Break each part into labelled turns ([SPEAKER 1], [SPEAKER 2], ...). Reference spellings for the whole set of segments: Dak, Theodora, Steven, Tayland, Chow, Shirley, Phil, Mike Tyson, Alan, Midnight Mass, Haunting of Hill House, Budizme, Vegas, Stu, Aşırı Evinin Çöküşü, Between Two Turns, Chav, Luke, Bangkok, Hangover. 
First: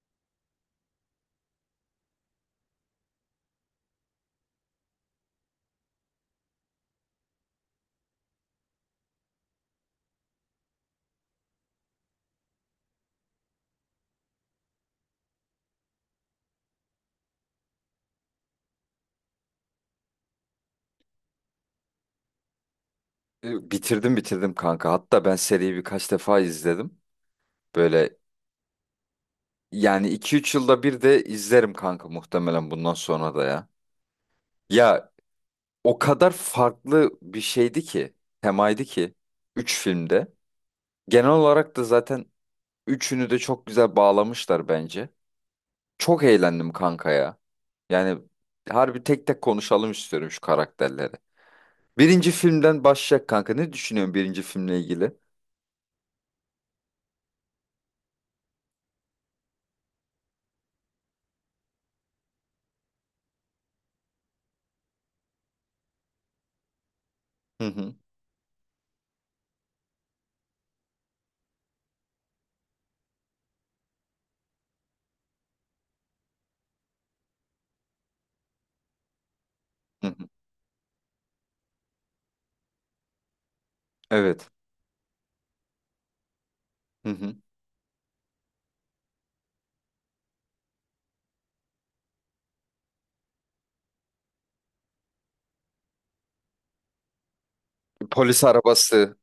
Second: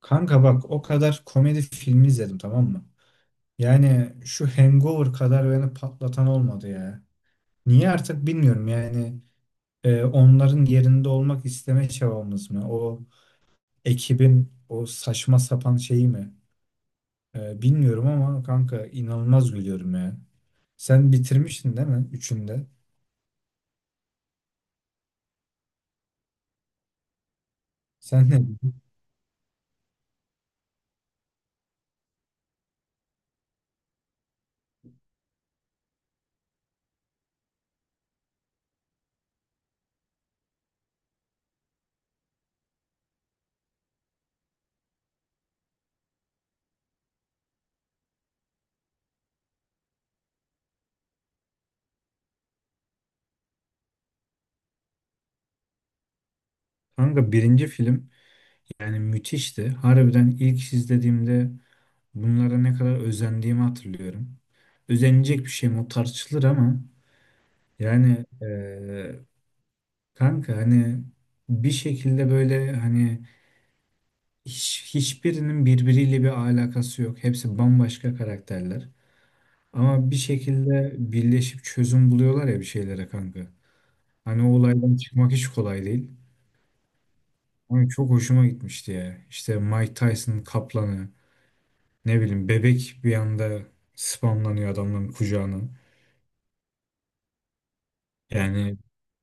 [SPEAKER 1] Kanka bak, o kadar komedi filmi izledim, tamam mı? Yani şu Hangover kadar beni patlatan olmadı ya. Niye artık bilmiyorum yani, onların yerinde olmak isteme çabamız mı? O ekibin o saçma sapan şeyi mi? Bilmiyorum ama kanka inanılmaz gülüyorum ya. Sen bitirmiştin değil mi? Üçünde.
[SPEAKER 2] Bitirdim kanka. Hatta ben seriyi birkaç defa izledim. Böyle
[SPEAKER 1] Sen ne dedin?
[SPEAKER 2] yani 2-3 yılda bir de izlerim kanka muhtemelen bundan sonra da ya. Ya o kadar farklı bir şeydi ki, temaydı ki 3 filmde. Genel olarak da zaten üçünü de çok güzel bağlamışlar bence. Çok eğlendim kanka ya. Yani harbi tek tek konuşalım istiyorum şu karakterleri. Birinci filmden başlayacak kanka. Ne düşünüyorsun birinci filmle ilgili?
[SPEAKER 1] Kanka birinci film yani müthişti. Harbiden ilk izlediğimde bunlara ne kadar özendiğimi hatırlıyorum. Özenilecek bir şey mi? O tartışılır ama
[SPEAKER 2] Hı hı.
[SPEAKER 1] yani kanka hani bir şekilde böyle hani hiçbirinin birbiriyle bir alakası yok. Hepsi bambaşka karakterler.
[SPEAKER 2] Hı
[SPEAKER 1] Ama bir
[SPEAKER 2] hı.
[SPEAKER 1] şekilde birleşip çözüm buluyorlar ya bir şeylere kanka. Hani o
[SPEAKER 2] Evet.
[SPEAKER 1] olaydan çıkmak hiç kolay değil.
[SPEAKER 2] Hı hı.
[SPEAKER 1] Ama çok hoşuma gitmişti ya. İşte Mike Tyson'ın kaplanı, ne bileyim bebek bir anda spamlanıyor adamların kucağına.
[SPEAKER 2] Polis
[SPEAKER 1] Yani,
[SPEAKER 2] arabası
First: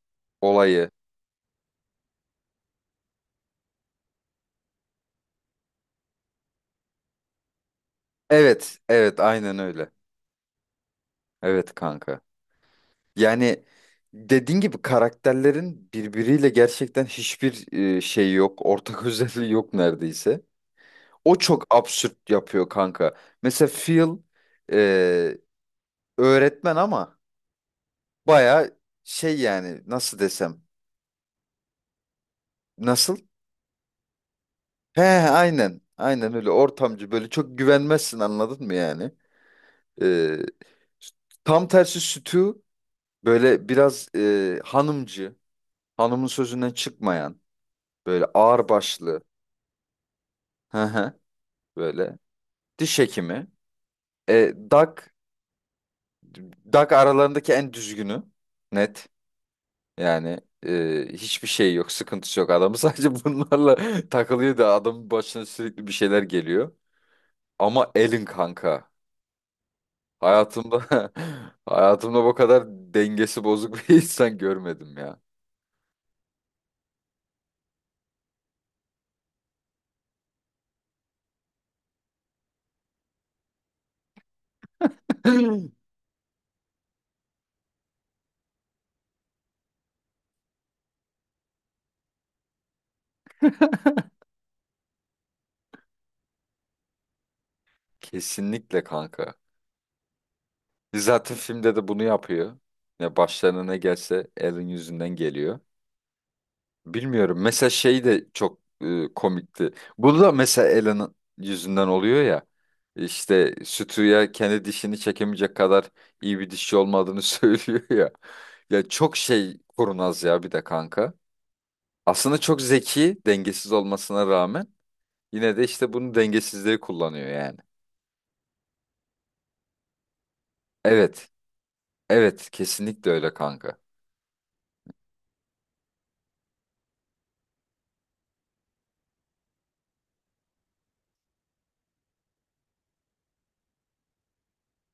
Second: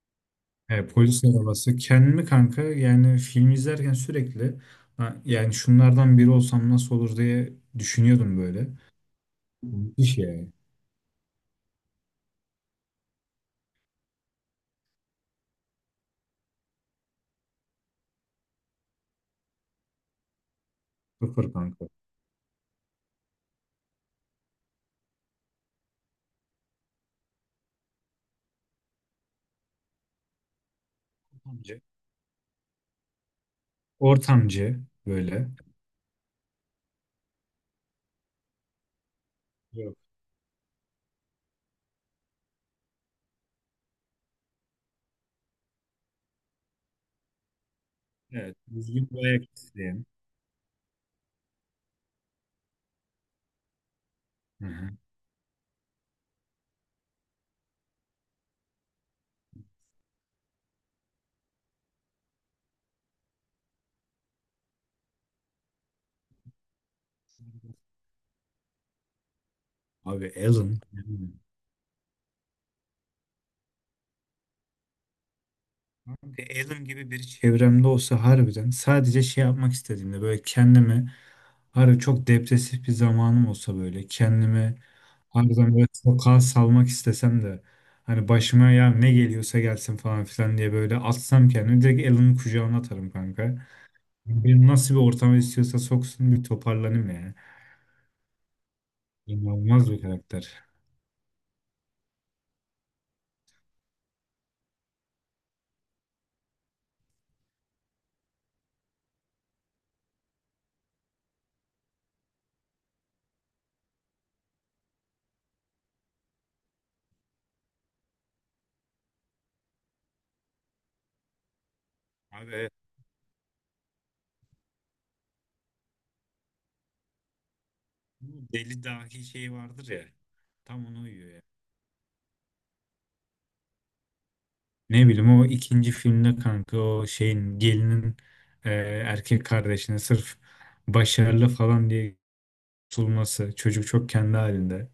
[SPEAKER 1] E,
[SPEAKER 2] olayı.
[SPEAKER 1] polis arabası. Kendimi kanka yani film izlerken sürekli "Ha, yani şunlardan biri olsam nasıl olur" diye düşünüyordum böyle.
[SPEAKER 2] Evet, evet, aynen öyle.
[SPEAKER 1] Müthiş yani.
[SPEAKER 2] Evet kanka. Yani dediğin gibi karakterlerin birbiriyle gerçekten hiçbir şey yok. Ortak özelliği yok neredeyse. O
[SPEAKER 1] Sıfır
[SPEAKER 2] çok
[SPEAKER 1] kanka.
[SPEAKER 2] absürt yapıyor kanka. Mesela Phil e, öğretmen ama baya şey yani nasıl desem.
[SPEAKER 1] Ortamcı.
[SPEAKER 2] Nasıl?
[SPEAKER 1] Ortamcı
[SPEAKER 2] He
[SPEAKER 1] böyle.
[SPEAKER 2] aynen. Aynen öyle ortamcı böyle çok güvenmezsin anladın mı yani?
[SPEAKER 1] Yok.
[SPEAKER 2] E, Tam tersi Stu. Böyle biraz hanımcı, hanımın sözünden çıkmayan, böyle
[SPEAKER 1] Evet. Düzgün
[SPEAKER 2] ağırbaşlı,
[SPEAKER 1] bir ayak isteyen.
[SPEAKER 2] hı hı, böyle diş hekimi. E,
[SPEAKER 1] Hı hı.
[SPEAKER 2] Dak, Dak aralarındaki en düzgünü, net. Yani hiçbir şey yok, sıkıntısı yok. Adamı sadece bunlarla takılıyor da adamın başına sürekli bir şeyler geliyor. Ama Elin kanka,
[SPEAKER 1] Abi Alan.
[SPEAKER 2] hayatımda hayatımda bu kadar dengesi bozuk bir insan görmedim ya.
[SPEAKER 1] Kanka Alan gibi biri çevremde olsa, harbiden sadece şey yapmak istediğimde böyle kendimi, harbi çok depresif bir zamanım olsa böyle kendimi, harbiden böyle sokağa salmak istesem de, hani başıma ya ne geliyorsa gelsin falan filan diye böyle atsam, kendimi direkt Alan'ın kucağına atarım kanka. Beni nasıl bir ortama istiyorsa soksun, bir toparlanayım yani.
[SPEAKER 2] Kesinlikle kanka.
[SPEAKER 1] İnanılmaz bir karakter.
[SPEAKER 2] Zaten filmde de bunu yapıyor. Ya başlarına ne gelse Alan yüzünden geliyor. Bilmiyorum. Mesela şey de çok komikti. Bu da mesela Alan'ın yüzünden oluyor ya. İşte Stu'ya kendi dişini çekemeyecek kadar iyi bir dişçi olmadığını söylüyor ya. Ya çok şey kurnaz ya bir de kanka. Aslında
[SPEAKER 1] Abi
[SPEAKER 2] çok
[SPEAKER 1] evet.
[SPEAKER 2] zeki, dengesiz olmasına rağmen yine de işte bunu dengesizliği kullanıyor yani.
[SPEAKER 1] Bu deli dahi şey vardır ya. Tam ona
[SPEAKER 2] Evet.
[SPEAKER 1] uyuyor.
[SPEAKER 2] Evet, kesinlikle öyle kanka.
[SPEAKER 1] Ne bileyim o ikinci filmde kanka o şeyin gelinin e, erkek kardeşine sırf başarılı falan diye tutulması. Çocuk çok kendi halinde.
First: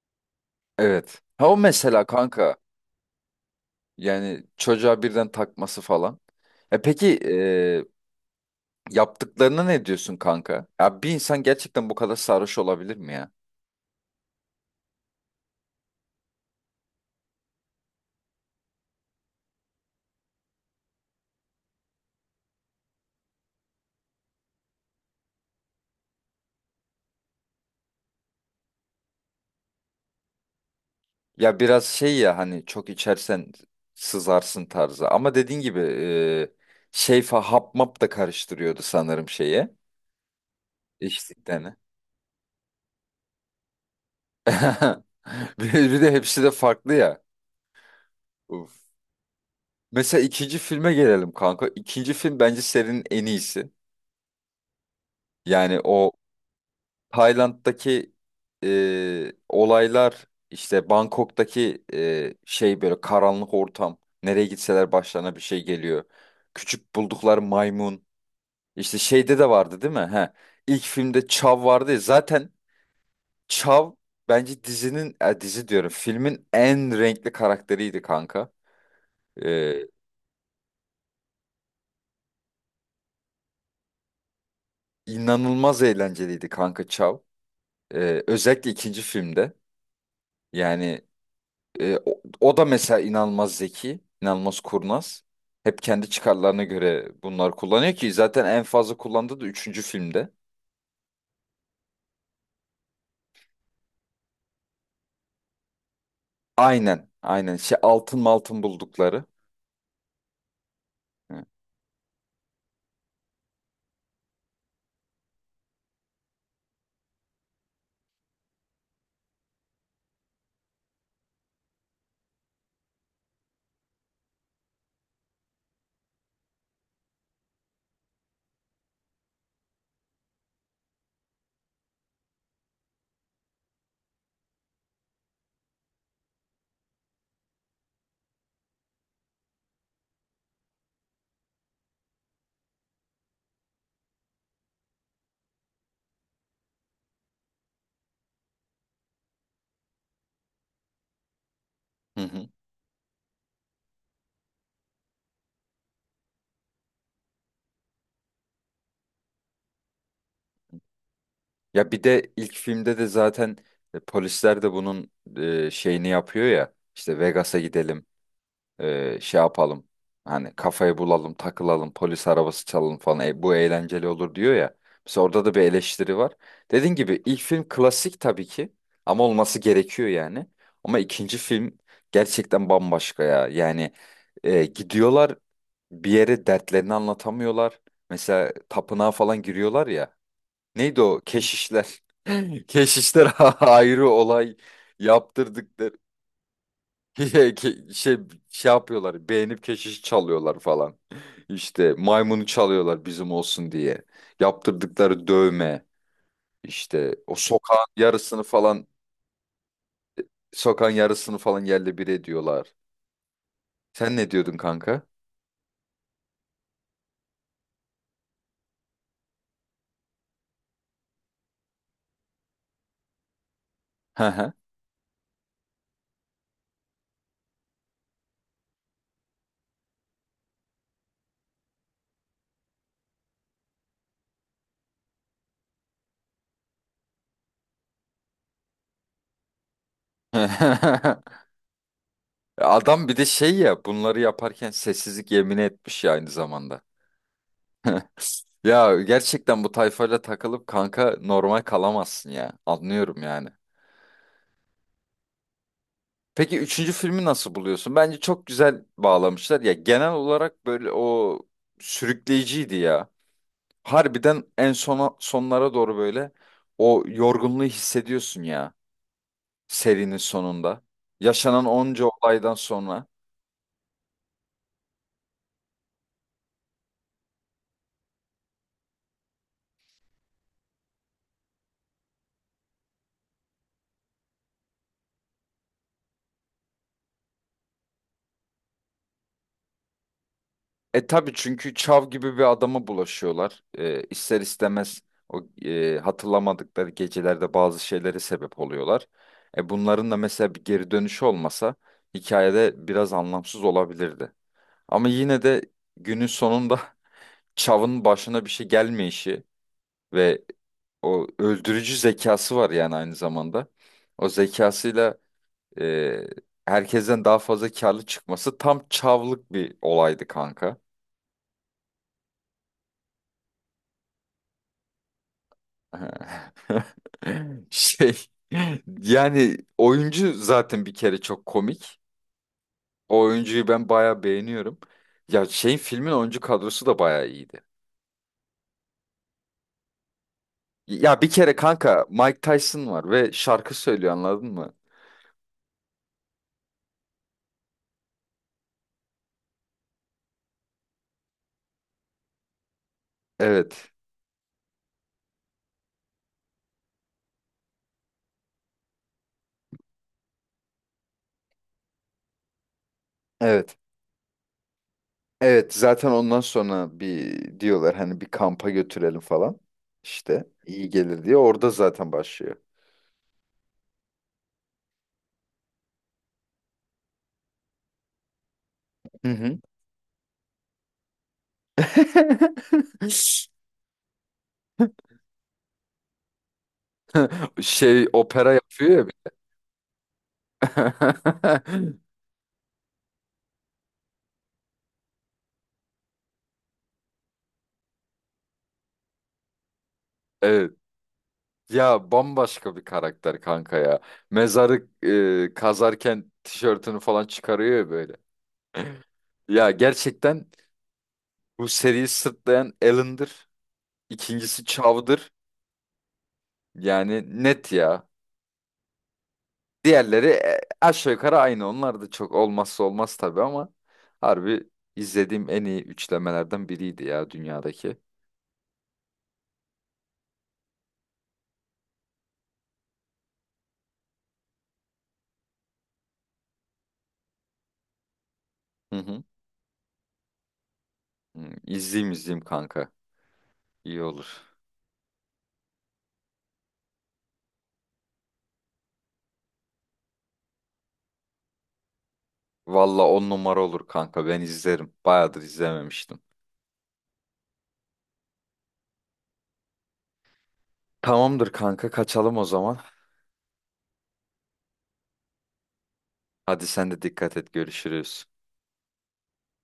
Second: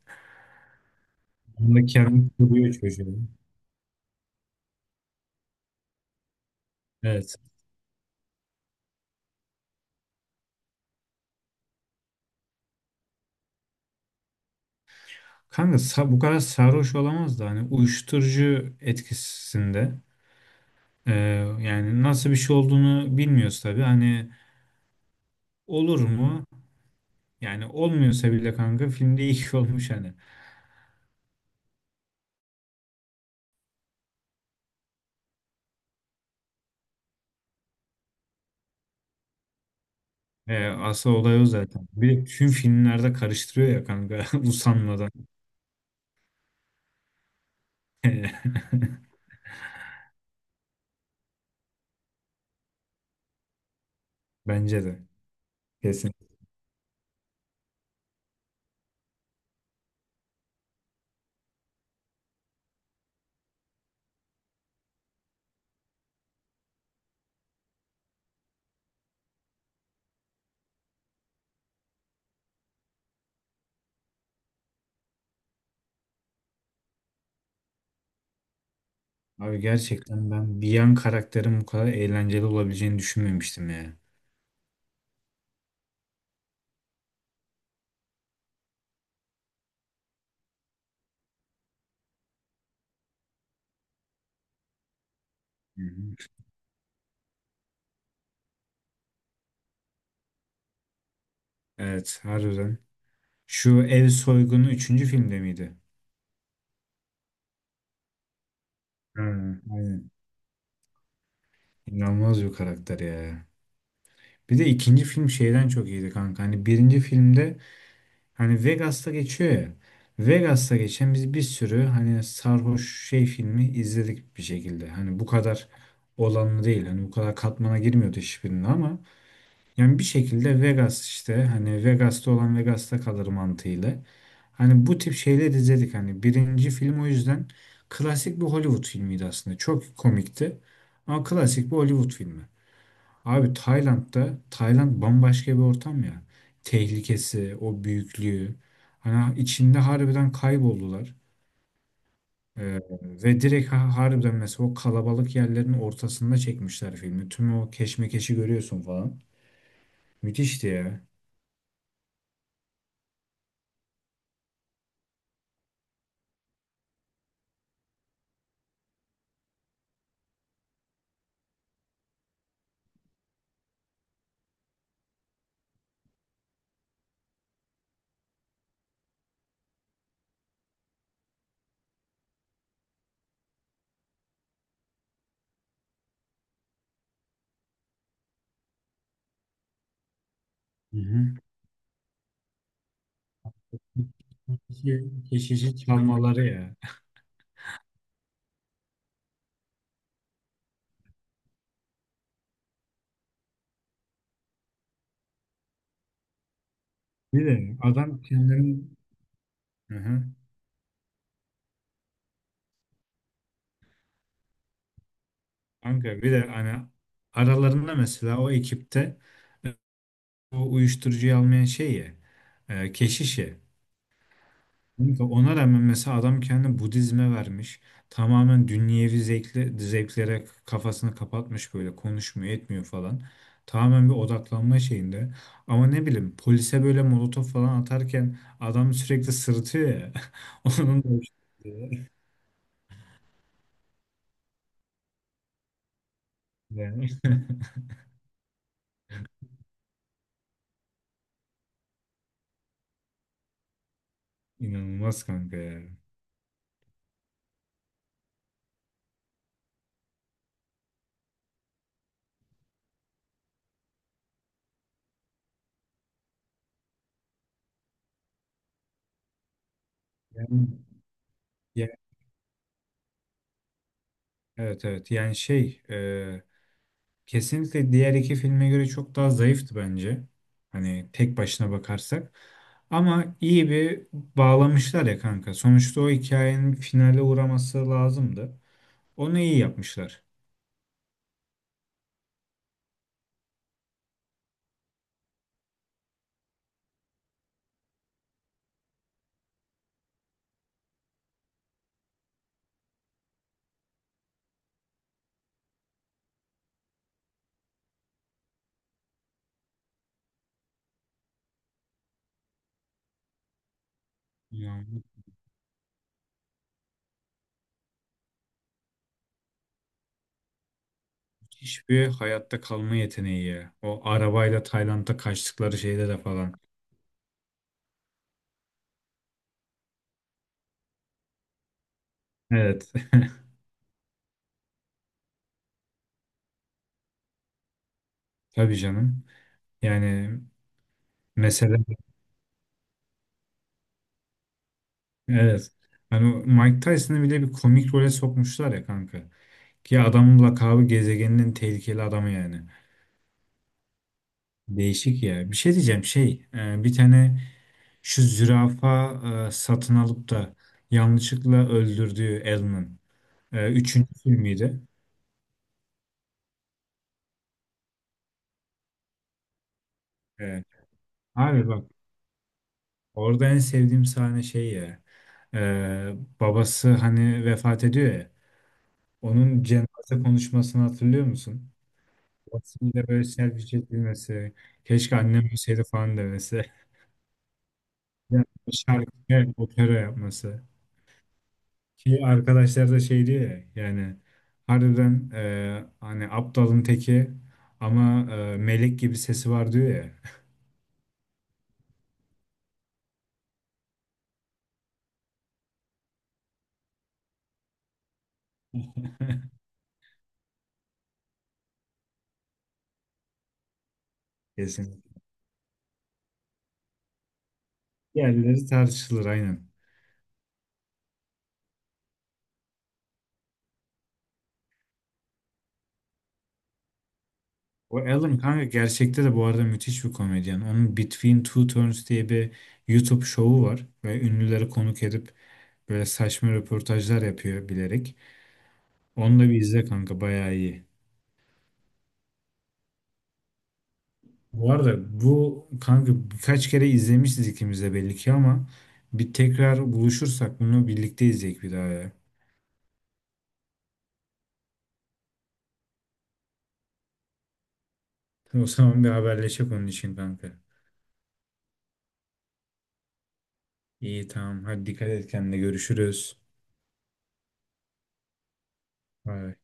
[SPEAKER 2] Evet. Ha o
[SPEAKER 1] Onu da
[SPEAKER 2] mesela
[SPEAKER 1] kendi
[SPEAKER 2] kanka.
[SPEAKER 1] kuruyor çocuğu.
[SPEAKER 2] Yani çocuğa birden takması falan. E peki
[SPEAKER 1] Evet.
[SPEAKER 2] yaptıklarına ne diyorsun kanka? Ya bir insan gerçekten bu kadar sarhoş olabilir mi ya?
[SPEAKER 1] Kanka bu kadar sarhoş olamaz da hani uyuşturucu etkisinde. E, yani nasıl bir şey olduğunu bilmiyoruz tabii. Hani olur mu? Yani olmuyorsa bile kanka filmde iyi ki olmuş hani.
[SPEAKER 2] Ya biraz şey ya hani çok içersen sızarsın tarzı. Ama dediğin gibi şey fa hap map da karıştırıyordu sanırım şeye.
[SPEAKER 1] Asıl olay o
[SPEAKER 2] İçtiklerini.
[SPEAKER 1] zaten. Bir de tüm filmlerde karıştırıyor ya kanka usanmadan.
[SPEAKER 2] Bir de hepsi de farklı ya. Uf. Mesela ikinci filme gelelim kanka. İkinci film bence serinin en iyisi.
[SPEAKER 1] Bence de.
[SPEAKER 2] Yani o
[SPEAKER 1] Kesin.
[SPEAKER 2] Tayland'daki olaylar işte Bangkok'taki şey böyle karanlık ortam. Nereye gitseler başlarına bir şey geliyor. Küçük buldukları maymun. İşte şeyde de vardı değil mi? He. İlk filmde Chav vardı ya. Zaten Chav bence dizinin dizi diyorum filmin en renkli karakteriydi kanka.
[SPEAKER 1] Abi
[SPEAKER 2] E,
[SPEAKER 1] gerçekten ben bir yan karakterin bu kadar eğlenceli olabileceğini düşünmemiştim ya.
[SPEAKER 2] inanılmaz eğlenceliydi kanka Chav. Özellikle ikinci filmde. Yani O da mesela inanılmaz zeki, inanılmaz kurnaz. Hep
[SPEAKER 1] Hı hı.
[SPEAKER 2] kendi çıkarlarına göre bunlar kullanıyor ki zaten en fazla kullandığı da üçüncü filmde.
[SPEAKER 1] Evet, harbiden. Şu ev soygunu üçüncü filmde miydi?
[SPEAKER 2] Aynen, aynen. Şey altın altın
[SPEAKER 1] Ha,
[SPEAKER 2] buldukları.
[SPEAKER 1] aynen.
[SPEAKER 2] Hı
[SPEAKER 1] İnanılmaz bir karakter ya. Bir de ikinci film şeyden çok iyiydi kanka. Hani birinci filmde hani Vegas'ta geçiyor ya. Vegas'ta geçen biz bir sürü hani sarhoş şey filmi izledik bir şekilde. Hani bu kadar olanlı değil. Hani bu kadar katmana girmiyordu hiçbirinde ama yani bir şekilde Vegas, işte hani Vegas'ta olan Vegas'ta kalır mantığıyla. Hani bu tip şeyleri izledik hani, birinci film o yüzden klasik bir Hollywood filmiydi aslında. Çok komikti ama klasik bir Hollywood filmi. Abi Tayland'da, Tayland bambaşka bir ortam ya. Tehlikesi, o büyüklüğü. Hani içinde harbiden kayboldular.
[SPEAKER 2] hı. Hı.
[SPEAKER 1] Ee, ve direkt harbiden mesela o kalabalık yerlerin ortasında çekmişler filmi. Tüm o keşmekeşi görüyorsun falan. Müthişti ya.
[SPEAKER 2] Ya bir de ilk filmde de zaten polisler de bunun şeyini yapıyor ya. İşte Vegas'a gidelim. Şey yapalım. Hani kafayı bulalım, takılalım, polis arabası çalalım falan. E, bu eğlenceli olur diyor ya. Mesela orada da bir eleştiri var. Dediğin gibi ilk film klasik tabii ki. Ama olması gerekiyor yani. Ama ikinci film gerçekten bambaşka ya. Yani gidiyorlar bir yere dertlerini anlatamıyorlar. Mesela tapınağa falan giriyorlar ya.
[SPEAKER 1] Hı
[SPEAKER 2] Neydi
[SPEAKER 1] hı.
[SPEAKER 2] o? Keşişler. Keşişler ayrı olay
[SPEAKER 1] Geçici geçici
[SPEAKER 2] yaptırdık.
[SPEAKER 1] çalmaları ya.
[SPEAKER 2] Ke- şey şey yapıyorlar beğenip keşiş çalıyorlar falan. İşte maymunu çalıyorlar bizim olsun diye. Yaptırdıkları dövme işte o
[SPEAKER 1] Bir de
[SPEAKER 2] sokağın
[SPEAKER 1] adam
[SPEAKER 2] yarısını falan
[SPEAKER 1] kendinin. Hı hı.
[SPEAKER 2] sokağın yarısını falan yerle bir ediyorlar. Sen ne diyordun kanka?
[SPEAKER 1] Kanka bir de hani aralarında mesela o ekipte o uyuşturucuyu almayan şey ya, keşiş ya.
[SPEAKER 2] Hı hı.
[SPEAKER 1] Kanka ona rağmen mesela adam kendini Budizme vermiş. Tamamen dünyevi zevklere kafasını kapatmış, böyle konuşmuyor etmiyor falan. Tamamen bir odaklanma şeyinde. Ama ne bileyim polise böyle molotof falan atarken adam sürekli sırıtıyor ya. Onun da hoşuna gidiyor.
[SPEAKER 2] Adam bir de şey ya bunları yaparken sessizlik yemini etmiş ya aynı zamanda.
[SPEAKER 1] Yani.
[SPEAKER 2] Ya gerçekten bu tayfayla takılıp kanka normal kalamazsın ya. Anlıyorum yani.
[SPEAKER 1] İnanılmaz kanka ya.
[SPEAKER 2] Peki üçüncü filmi nasıl buluyorsun? Bence çok güzel bağlamışlar. Ya genel olarak böyle o sürükleyiciydi ya. Harbiden en sona sonlara doğru böyle o yorgunluğu hissediyorsun ya serinin
[SPEAKER 1] Yani.
[SPEAKER 2] sonunda. Yaşanan
[SPEAKER 1] Ya,
[SPEAKER 2] onca olaydan sonra.
[SPEAKER 1] evet evet, yani şey, kesinlikle diğer iki filme göre çok daha zayıftı bence. Hani tek başına bakarsak. Ama iyi bir bağlamışlar ya kanka. Sonuçta o hikayenin finale uğraması lazımdı. Onu iyi yapmışlar.
[SPEAKER 2] Tabii çünkü Çav gibi bir adama bulaşıyorlar. E, ister istemez o hatırlamadıkları gecelerde bazı şeylere sebep oluyorlar. Bunların da mesela bir geri dönüşü olmasa hikayede biraz anlamsız olabilirdi. Ama yine de günün sonunda Çav'ın başına bir şey gelmeyişi ve o öldürücü zekası var yani aynı zamanda. O
[SPEAKER 1] Yani
[SPEAKER 2] zekasıyla e, herkesten daha fazla karlı çıkması tam Çav'lık bir olaydı kanka.
[SPEAKER 1] müthiş bir hayatta kalma yeteneği ya. O arabayla Tayland'a kaçtıkları şeyde de falan.
[SPEAKER 2] Şey yani oyuncu zaten bir kere çok komik.
[SPEAKER 1] Evet.
[SPEAKER 2] O oyuncuyu ben bayağı beğeniyorum. Ya şeyin filmin oyuncu kadrosu da bayağı iyiydi.
[SPEAKER 1] Tabii canım. Yani
[SPEAKER 2] Ya bir kere
[SPEAKER 1] mesela.
[SPEAKER 2] kanka Mike Tyson var ve şarkı söylüyor anladın mı?
[SPEAKER 1] Evet. Hani o Mike Tyson'ı bile bir komik role sokmuşlar ya kanka. Ki adamın lakabı gezegeninin tehlikeli adamı yani.
[SPEAKER 2] Evet.
[SPEAKER 1] Değişik ya. Bir şey diyeceğim şey. Bir tane şu zürafa satın alıp da yanlışlıkla öldürdüğü Alan'ın.
[SPEAKER 2] Evet.
[SPEAKER 1] Üçüncü filmiydi.
[SPEAKER 2] Evet. Zaten ondan sonra bir diyorlar hani bir kampa götürelim falan. İşte
[SPEAKER 1] Evet.
[SPEAKER 2] iyi gelir diye
[SPEAKER 1] Abi
[SPEAKER 2] orada
[SPEAKER 1] bak,
[SPEAKER 2] zaten başlıyor.
[SPEAKER 1] orada en sevdiğim sahne şey ya. e, Babası hani vefat ediyor ya.
[SPEAKER 2] Hı hı.
[SPEAKER 1] Onun cenaze konuşmasını hatırlıyor musun? Aslında böyle servis bilmesi. Keşke annem ölseydi falan demesi.
[SPEAKER 2] Şey
[SPEAKER 1] Yani
[SPEAKER 2] opera yapıyor ya. Bir-
[SPEAKER 1] şarkı, opera yapması. Ki arkadaşlar da şey diyor ya yani, harbiden hani aptalın teki ama melek gibi sesi var diyor ya.
[SPEAKER 2] Evet. Ya bambaşka bir karakter kanka ya. Mezarı kazarken tişörtünü falan çıkarıyor ya böyle. Ya gerçekten bu seriyi sırtlayan Alan'dır. İkincisi
[SPEAKER 1] Kesin.
[SPEAKER 2] Chow'dır. Yani net ya.
[SPEAKER 1] Diğerleri tartışılır, aynen.
[SPEAKER 2] Diğerleri aşağı yukarı aynı. Onlar da çok olmazsa olmaz tabii ama harbi izlediğim en iyi üçlemelerden biriydi ya dünyadaki.
[SPEAKER 1] O Alan kanka gerçekte de bu arada müthiş bir komedyen. Onun Between Two Turns diye bir YouTube şovu var. Ve ünlüleri konuk edip böyle saçma röportajlar yapıyor bilerek.
[SPEAKER 2] Hı hı.
[SPEAKER 1] Onu da bir izle kanka, bayağı iyi.
[SPEAKER 2] Hı, İzleyeyim izleyeyim kanka. İyi olur.
[SPEAKER 1] Bu arada bu kanka, birkaç kere izlemişiz ikimiz de belli ki, ama bir tekrar buluşursak bunu birlikte izleyek bir daha ya.
[SPEAKER 2] Valla on numara olur kanka. Ben izlerim. Bayağıdır izlememiştim.
[SPEAKER 1] O zaman bir haberleşek onun için kanka.
[SPEAKER 2] Tamamdır kanka kaçalım o zaman.
[SPEAKER 1] İyi, tamam, hadi dikkat et kendine, görüşürüz.
[SPEAKER 2] Hadi sen de dikkat et görüşürüz.
[SPEAKER 1] Bay bay.